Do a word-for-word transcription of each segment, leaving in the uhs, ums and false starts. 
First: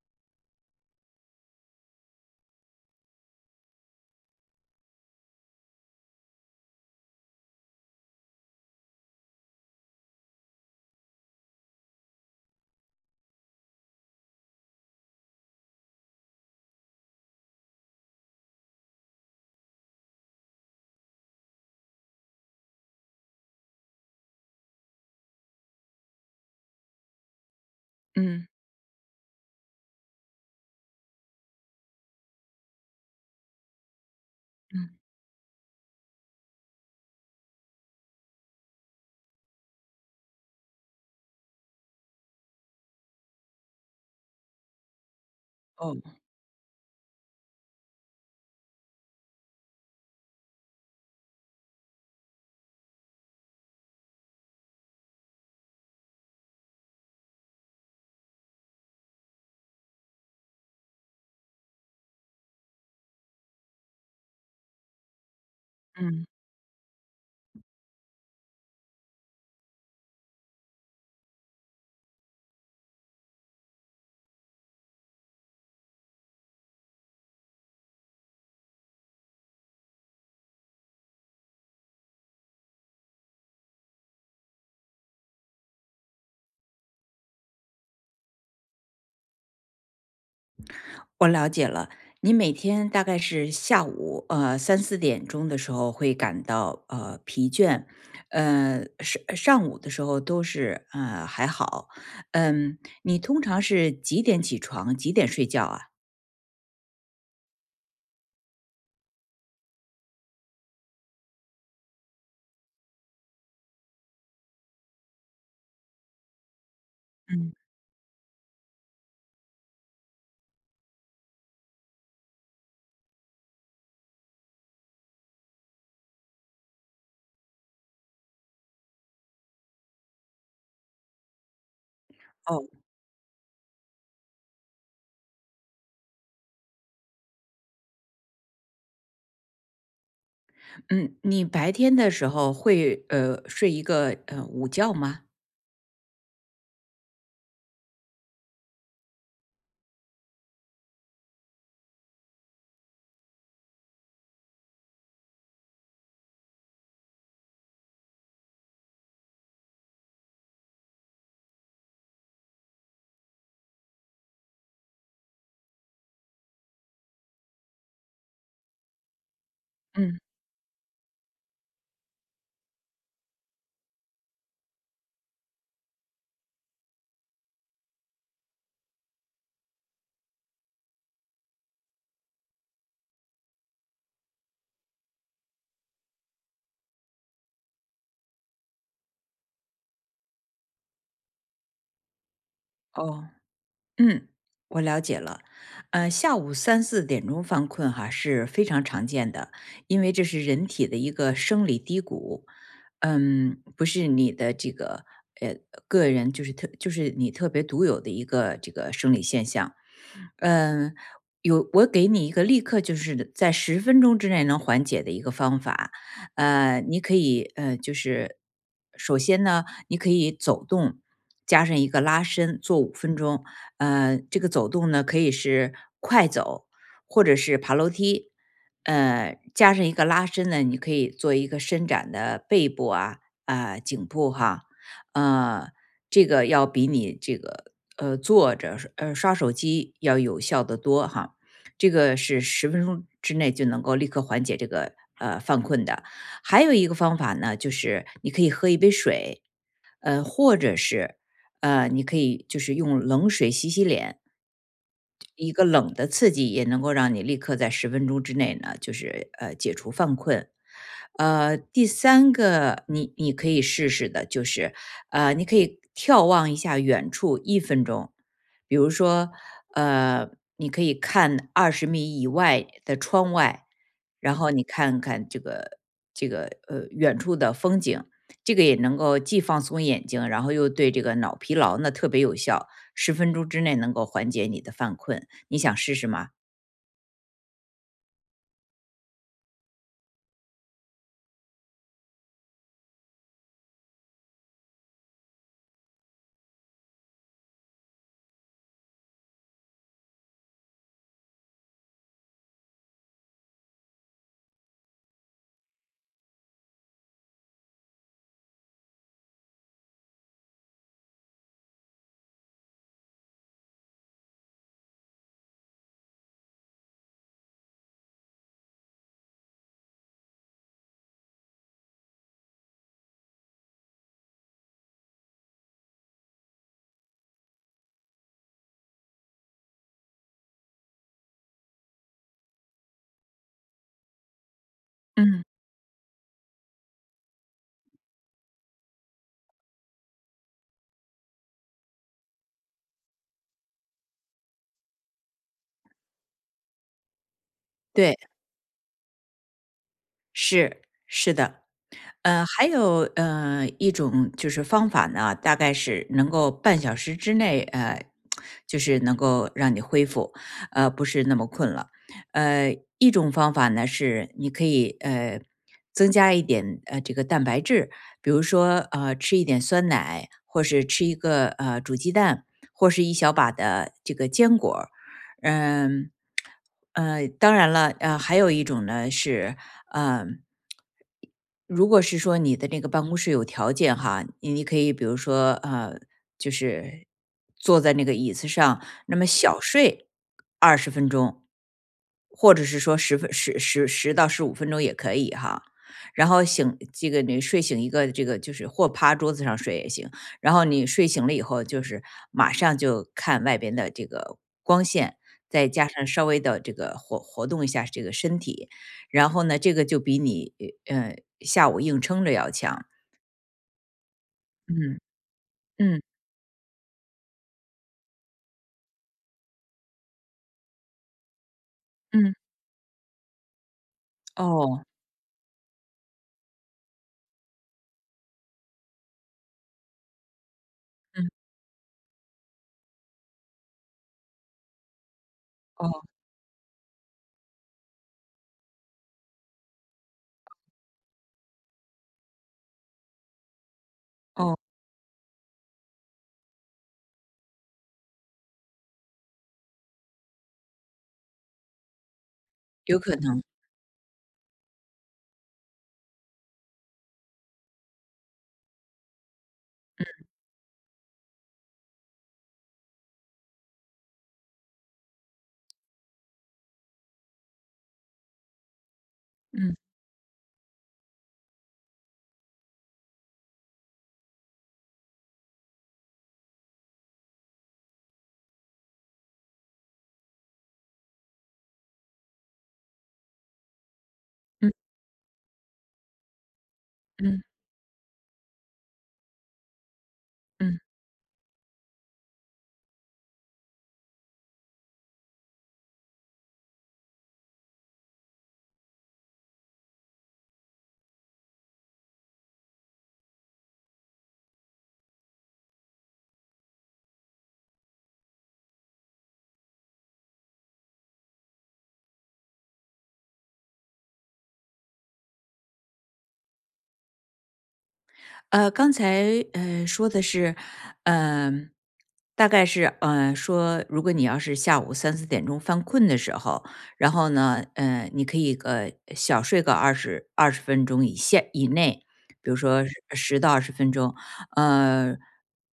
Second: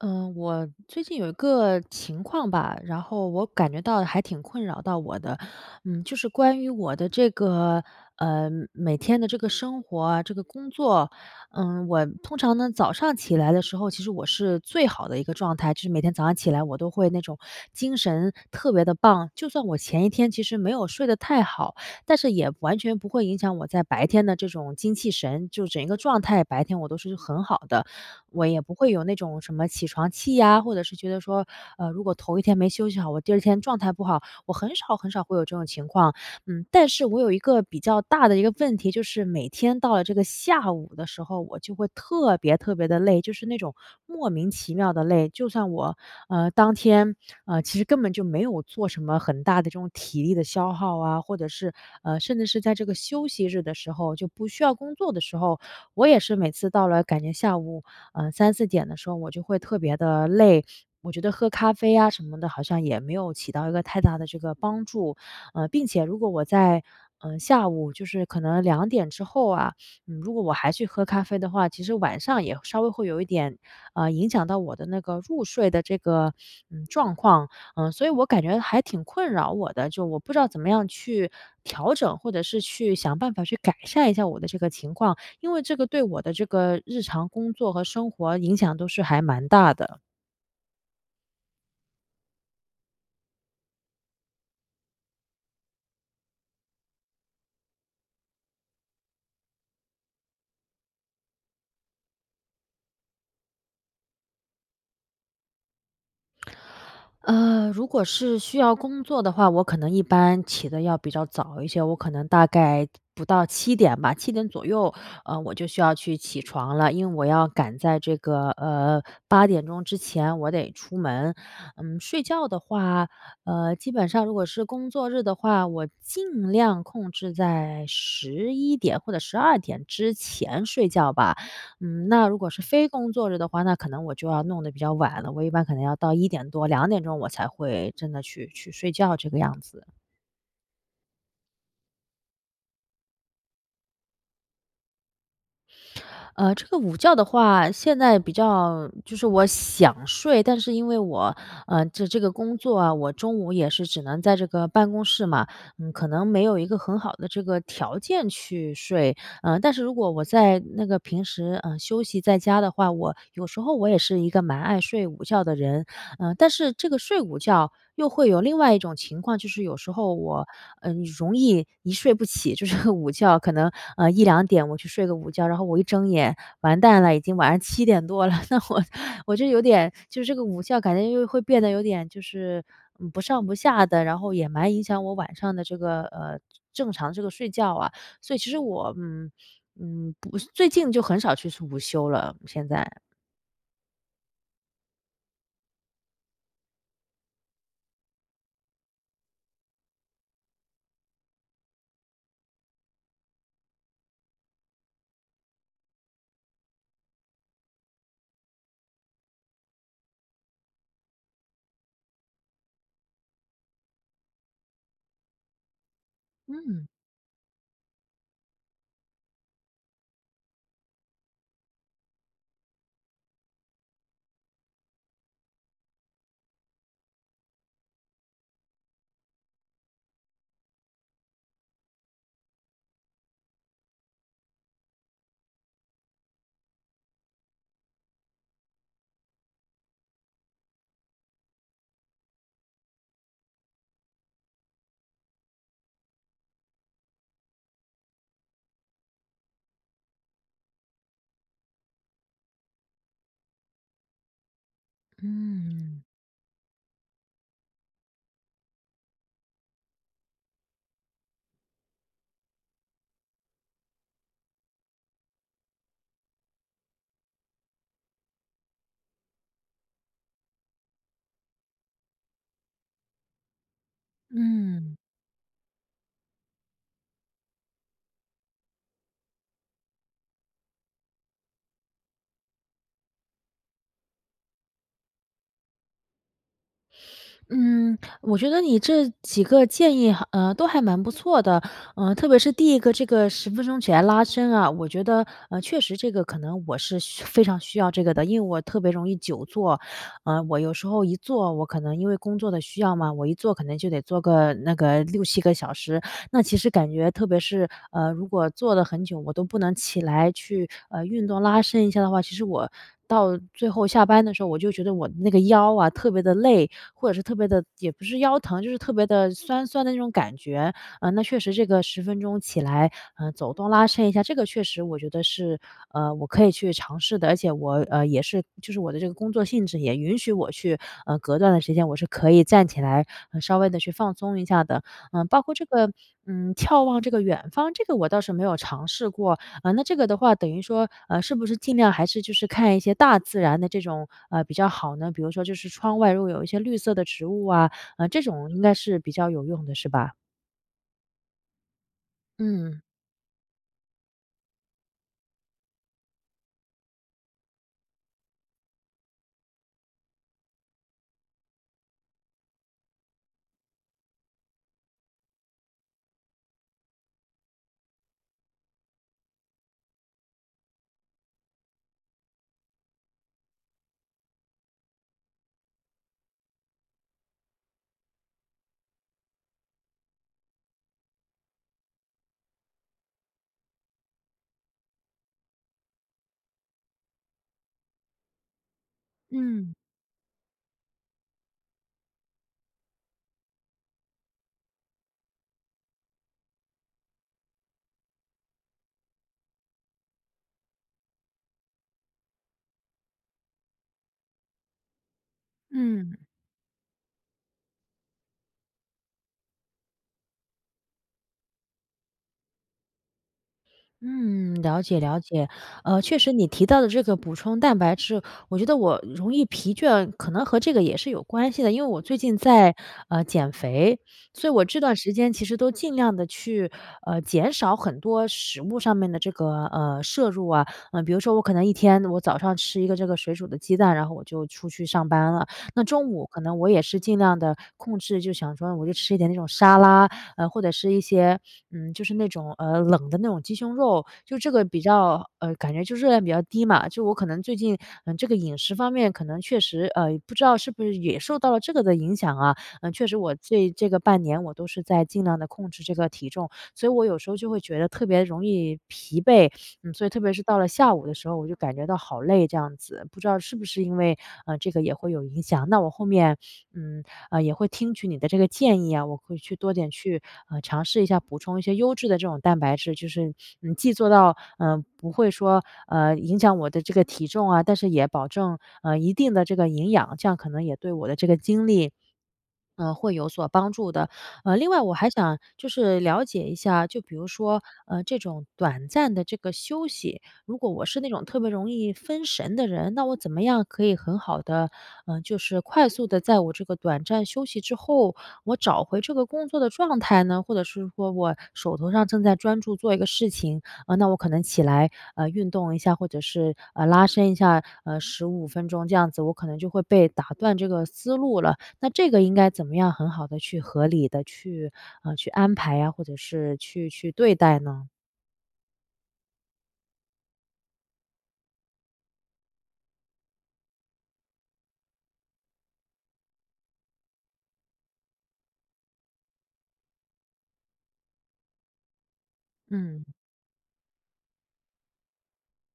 嗯，我最近有一个情况吧，然后我感觉到还挺困扰到我的。嗯，就是关于我的这个呃每天的这个生活啊，这个工作。嗯，我通常呢早上起来的时候，其实我是最好的一个状态，就是每天早上起来我都会那种精神特别的棒，就算我前一天其实没有睡得太好，但是也完全不会影响我在白天的这种精气神，就整一个状态，白天我都是很好的。我嗯也不会有那种什么起床气呀，或者是觉得说，呃，如果头一天没休息好，我第二天状态不好，我很少嗯。很少会有这种情况。嗯，但是我有一个比较大的一个问题，就是每天到了这个下午的时候，我就会特别特别的累，就是那种莫名其妙的累。就算我哦。呃当天呃其实根本就没有做什么很大的这种体力的消耗啊，或者是呃甚至是在这个休息日的时候就不需要工作的时候，我也是每次到了感觉下午呃三四点的时候我就会特别的累。我觉得喝咖啡啊什么的，好像也没有起到一个太大的这个帮助。呃，并且如嗯。果我在嗯，呃，下午就是可能两点之后啊，嗯，如果我还去喝咖啡的话，其实晚上也稍微会有一点，呃，影响到我的那个入睡的这个，嗯，状况。嗯，所以我感觉还挺困扰我的，就我不知道怎么样去调整，或者是去想办法去改善一下我的这个情况。因为这个对我的这个日常工作和生活影响都是还蛮大的。我了解了。你每天大概是下午呃三四点钟的时候会感到呃疲倦，呃上上午的时候都是呃还好。嗯，你通常是几点起床，几点睡觉啊？呃，如果是需要工作的话，我可能一般起的要比较早一些，我可能大概不到七点吧七点左右，呃，我就需要去起床了，因为我要嗯。赶在这个，呃八点钟之前我得出门。嗯，睡觉的话，呃，基本上如果是工作日的话，我尽量控制在十一点或者十二点之前睡觉吧。嗯，那如果是哦，非工作日的话，那可能我就要弄得比较晚了。我一般可能要到一点多、两点钟我才会真的去去睡觉这个样子。嗯，你白天的时候会呃睡一个呃午觉吗？呃，这个午觉的话，现在比较就是我想睡，但是因为我，呃，这这个工作啊，我中午也是只能在这个办公室嘛。嗯，可能没有一个很好的这个条件去睡。嗯，但是如果我在那个平时，嗯休息在家的话，我有时候我也是一个蛮爱睡午觉的人。嗯，但是这个睡午觉又会有另外一种情况，就是有时候嗯。我，嗯容易一睡不起，就是 午觉可能，呃一两点我去睡个午觉，然后我一睁眼，完蛋了，已经晚上七点多了，那我我就有点就是这个午觉感觉又会变得有点就是，嗯，不上不下的，然后也蛮影响我晚上的这个，呃，正常这个睡觉啊。所以其实我，嗯，嗯，不最近就很少去吃午休了，现在。哦。嗯，我了解了。呃，下午三四点钟犯困哈是非常常见的，因为这是人体的一个生理低谷。嗯，不是你的这个呃个人，就是特就是你特别独有的一个这个生理现象。嗯，有我给你一个立刻就是在十分钟之内能缓解的一个方法。呃，嗯你可以，呃，就是首先呢，你可以走动，加上一个拉伸，做五分钟。呃，这个走动呢，可以是快走或者是爬楼梯。呃，加上一个拉伸呢，你可以做一个伸展的背部啊，啊，颈部哈。呃，这个要比你这个呃坐着呃刷手机要有效的多哈。这个是十分钟之内就能够立刻缓解这个呃犯困的。还有一个方法呢，就是你可以喝一杯水，呃，或者是呃，你可以就是用冷水洗洗脸，一个冷嗯的刺激也能够让你立刻在十分钟之内呢，就是呃解除犯困。呃，第三个你你可以试试的就是，呃，你可以眺望一下远处一分钟。比如说，呃，你可以看二十米以外的窗外，然后你嗯看看这个这个呃远处的风景，这个也能够既放松眼睛，然后又对这个脑疲劳呢特别有效。十分钟之内能够缓解你的犯困，你想试试吗？嗯，我觉得你这几个建议还呃，都还蛮不错的。呃，特别是第一个这个十分钟起来拉伸啊，我觉得，呃，确实这个可能我是需非常需要这个的，因为我特别容易久坐。呃，我有时候一坐，我可能因为工作的需要嘛，我一坐可能就得坐个那个六七个小时。那其实感觉特别是，呃，如果坐了很久，我都不能起来去，呃，运动拉伸一下的话，其实我到最后下班的时候，我就觉得我那个腰啊特别的累，或者是特别的也不是腰疼，就是特别的酸酸的那种感觉。呃，那确实这个十分钟起来，呃，走动拉伸一下，这个确实我觉得是，呃，我可以去尝试的。而且我，呃，也是就是我的这个工作性质也允许我去，呃，隔段的时间我是可以站起来，呃稍微的去放松一下的。嗯，包嗯。括这个，嗯，眺望这个远方，这个我倒是没有尝试过。啊。那这个的话，等于说，呃，是不是尽量还是就是看一些大自然的这种，呃，比较好呢？比如说就是窗外如果有一些绿色的植物啊，呃，对，这种应该是比较有用的，是吧？是，是的。呃，还嗯。有呃一种就是方法呢，大概是能够半小时之内，呃，就是能够让你恢复，呃，不是那么困了。呃，一种方法呢是你可以呃增加一点呃这个蛋白质，比如说呃吃一点酸奶，或是吃一个呃煮鸡蛋，或是一小把的这个坚果儿。嗯。呃，当然了，呃，还有一种呢是，嗯，如果是说你的那个办公室有条件哈，你你可以比如说呃，就是坐在那个椅子上，那么小嗯睡二十分钟，或者是说十分十十十到十五分钟也可以哈。然后醒这个你睡醒一个这个就是或趴桌子上睡也行。然后你睡醒了以后就是马上就看外边的这个光线，再加上嗯。稍微的这个活活动一下这个身体，然后呢，这个就比你呃下午硬撑着要强。嗯，了嗯解了解。嗯呃，确实你提到的这个补充蛋白质，我觉得我容易疲倦，可能和这个也是有关系的。因为我最嗯。近在呃减肥，所以我这哦。段时间其实都尽量的去呃减少很多食物上面的这个呃摄入啊。嗯、比如说我嗯。可能一天我早上吃一个这个水煮的鸡蛋，然后我就出去上班了。那哦中午可能我也是尽量的控制，就想说我就吃一点那种沙拉，呃，或者是一些嗯，就是那种，呃，冷的那种鸡胸肉，就这哦。个比较呃，感觉就热量比较低嘛，就我可能最近，嗯，呃这个饮食方面可能确实，呃，不知道是不是也受到了这个的影响啊。嗯，有确可实我能。这这个半年我都是在尽量的控制这个体重，所以我有时候就会觉得特别容易疲惫。嗯，所以特别是到了下午的时候，我就感觉到好累这样子，不知道是不是因为，呃，这个也会有影响。那我后面，嗯，呃，也会听取你的这个建议啊，我会去多嗯点去，呃，尝试一下补充一些优质的这种蛋白质，就是，嗯，既做到，嗯、呃不会说，呃，影响我的这个体重啊，但是也保证，呃，一定的这个营养，这样可能也对我的这个精力，呃，会有所帮助的。呃，另嗯外我还想就是了解一下，就比如嗯说，呃，这种短暂的这个休息，如果嗯。我是那种特别容易分神的人，那我怎么样可以很好的，嗯，就是快速的在我这个短暂休息之后，我找回这个工作的状态呢？或者是说我手头上正在专注做一个事情，呃，那我可能起来，呃，运动一下，或者是，呃，拉伸一下，呃十五分钟这样子，我可能就会被打断这个思路了。那这个应该怎么样很好的去合理的去，呃，去安排呀，或者是去去对待呢？呃，刚才呃说的是，嗯，大概是呃说，如果你要是下午三四点钟犯困的时候，然后呢，呃，你可以呃小睡个二十二十分钟以下以内，比如说嗯。十到二十分钟。呃，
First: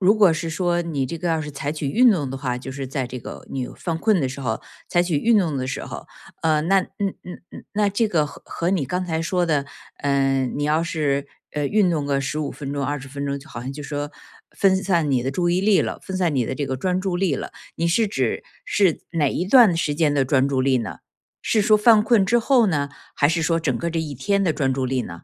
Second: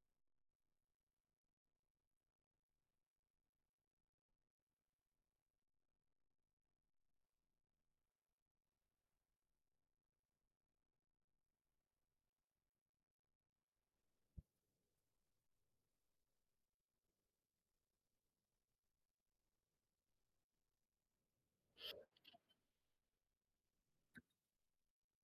如果是说你这个要是采取运动的话，就是在这个你犯困的时候采取运动的时候，呃，那嗯嗯嗯，那这个和和你刚才说的。嗯、你要是呃运动个十五分钟、二十分钟，就好像就说分散你的注意力了，分散你的这个专注力了。你是指是哪一段时间的专注力呢？是说犯困之后呢，还是说整个这一天的专注力呢？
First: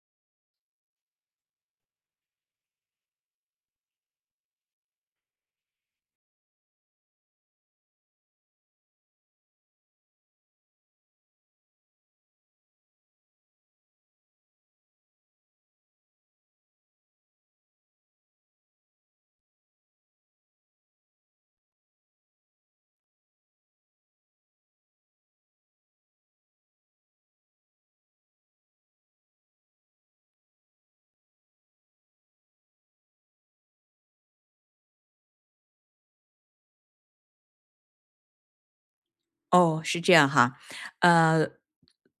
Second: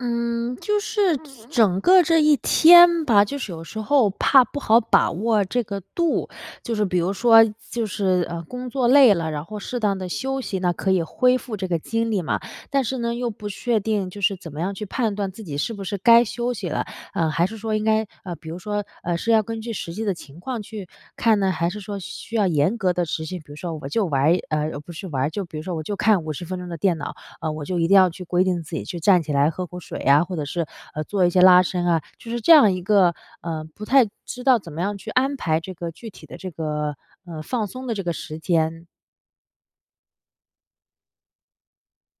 嗯，就是整个这一天吧，就是有时候怕不好把握这个度，就是比如说，就是呃，工作累了，然后适当的休息那可以恢复这个精力嘛。但是呢，又不确定就是怎么样去判断自己是不是该休息了，呃，还是说应该呃，比如说呃，是要根据实际的情况去看呢，还是说需要严格的执行？比如说，我就玩一呃，不是玩儿就比如说我就看五十分钟的电脑，呃，我就一定要去规定自己去站起来喝口水啊，或者是，呃，做一些拉伸啊，就是这样一个，呃，不太知道怎么样去安排这个具体的这个，呃，放松的这个时间。哦，是这样哈。呃，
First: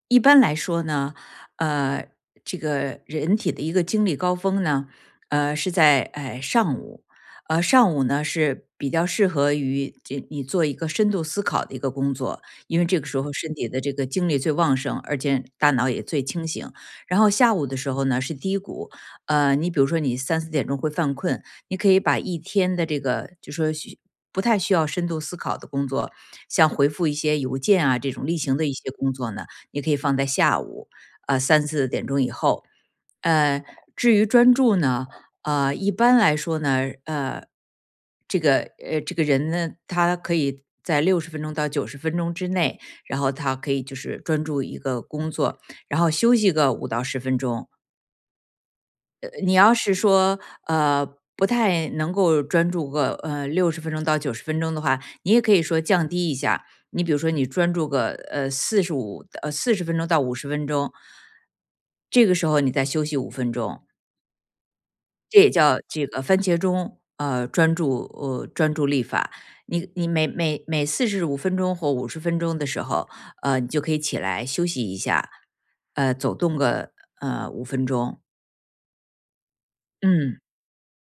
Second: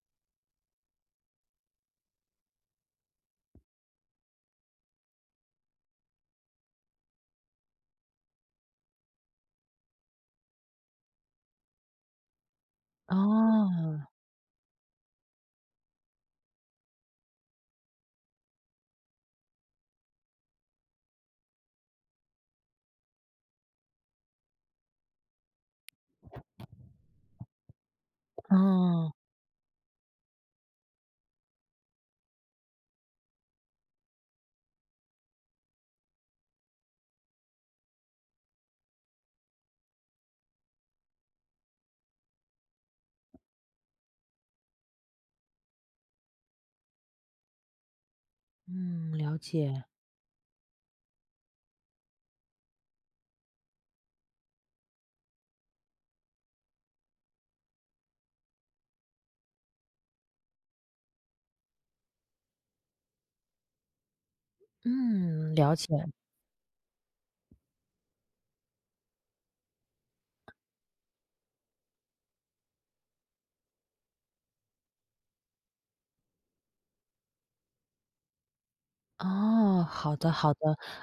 一般来说呢，呃，这个人体的一个精力高峰呢，呃，是在呃上午。呃，上午呢是比较适合于这你做一个深度思考的一个工作，因为这个时候身体的这哦，个精力最旺盛，而且大脑也最清醒。然后下午的时候呢是低谷。呃，你比如说你三四点钟会犯困，你可以把一天的这个就说需不太需要深度思考的工作。像回复一些邮件啊这种例行的一些哦，工作呢，你可以放在下午，呃，三四点钟以后。呃，至于专注呢，呃，一般来说呢，呃，这个呃，这个人呢，他可以在六十分钟到九十分钟之内，然后他可以就是专注一个工作，然后休息个五到十分钟。嗯，呃了你要解，是说，呃，不太能够专注个，呃六十分钟到九十分钟的话，你也可以说降低一下。你比如说你专注个，呃四十五呃四十分钟到五十分钟，这个时候你再休息五分钟。这也嗯，了叫解。这个番茄钟，呃，专注呃，专注力法。你你每每每四十五分钟或五十分钟的时候，呃，你就可以起来休息一下，呃，走动个呃五分钟。哦，好的嗯。好的。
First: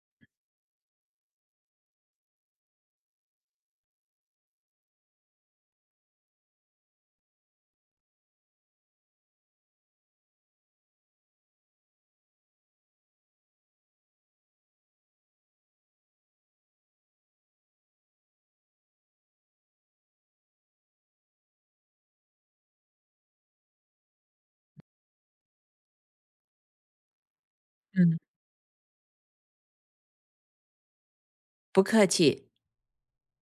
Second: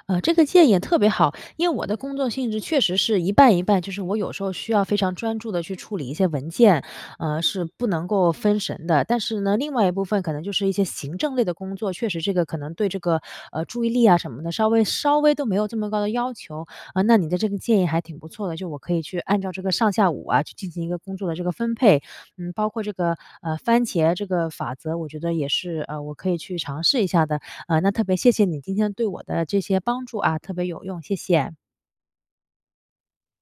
呃，这个建议也特别好，因为我的工作性质确实是一半一半，就是我有时候需要非常专注的去处理一些文件，呃，是不能够分神的。但是呢，另外一部分可能就是一些行政类的工作，确实这个可能对这个，呃，注意力啊什么的，稍微稍微都没有这么高的要求。啊，那你的这个建议还挺不错的，就我可以去按照这个上下午啊，去进行一个工作的这个分配。嗯，包括这个，呃，番茄这个法则，我觉得也是，呃，我可以去尝试一下的。呃，那特别嗯。谢谢你今天对我的这些帮助啊，特别有用，谢谢。不客气。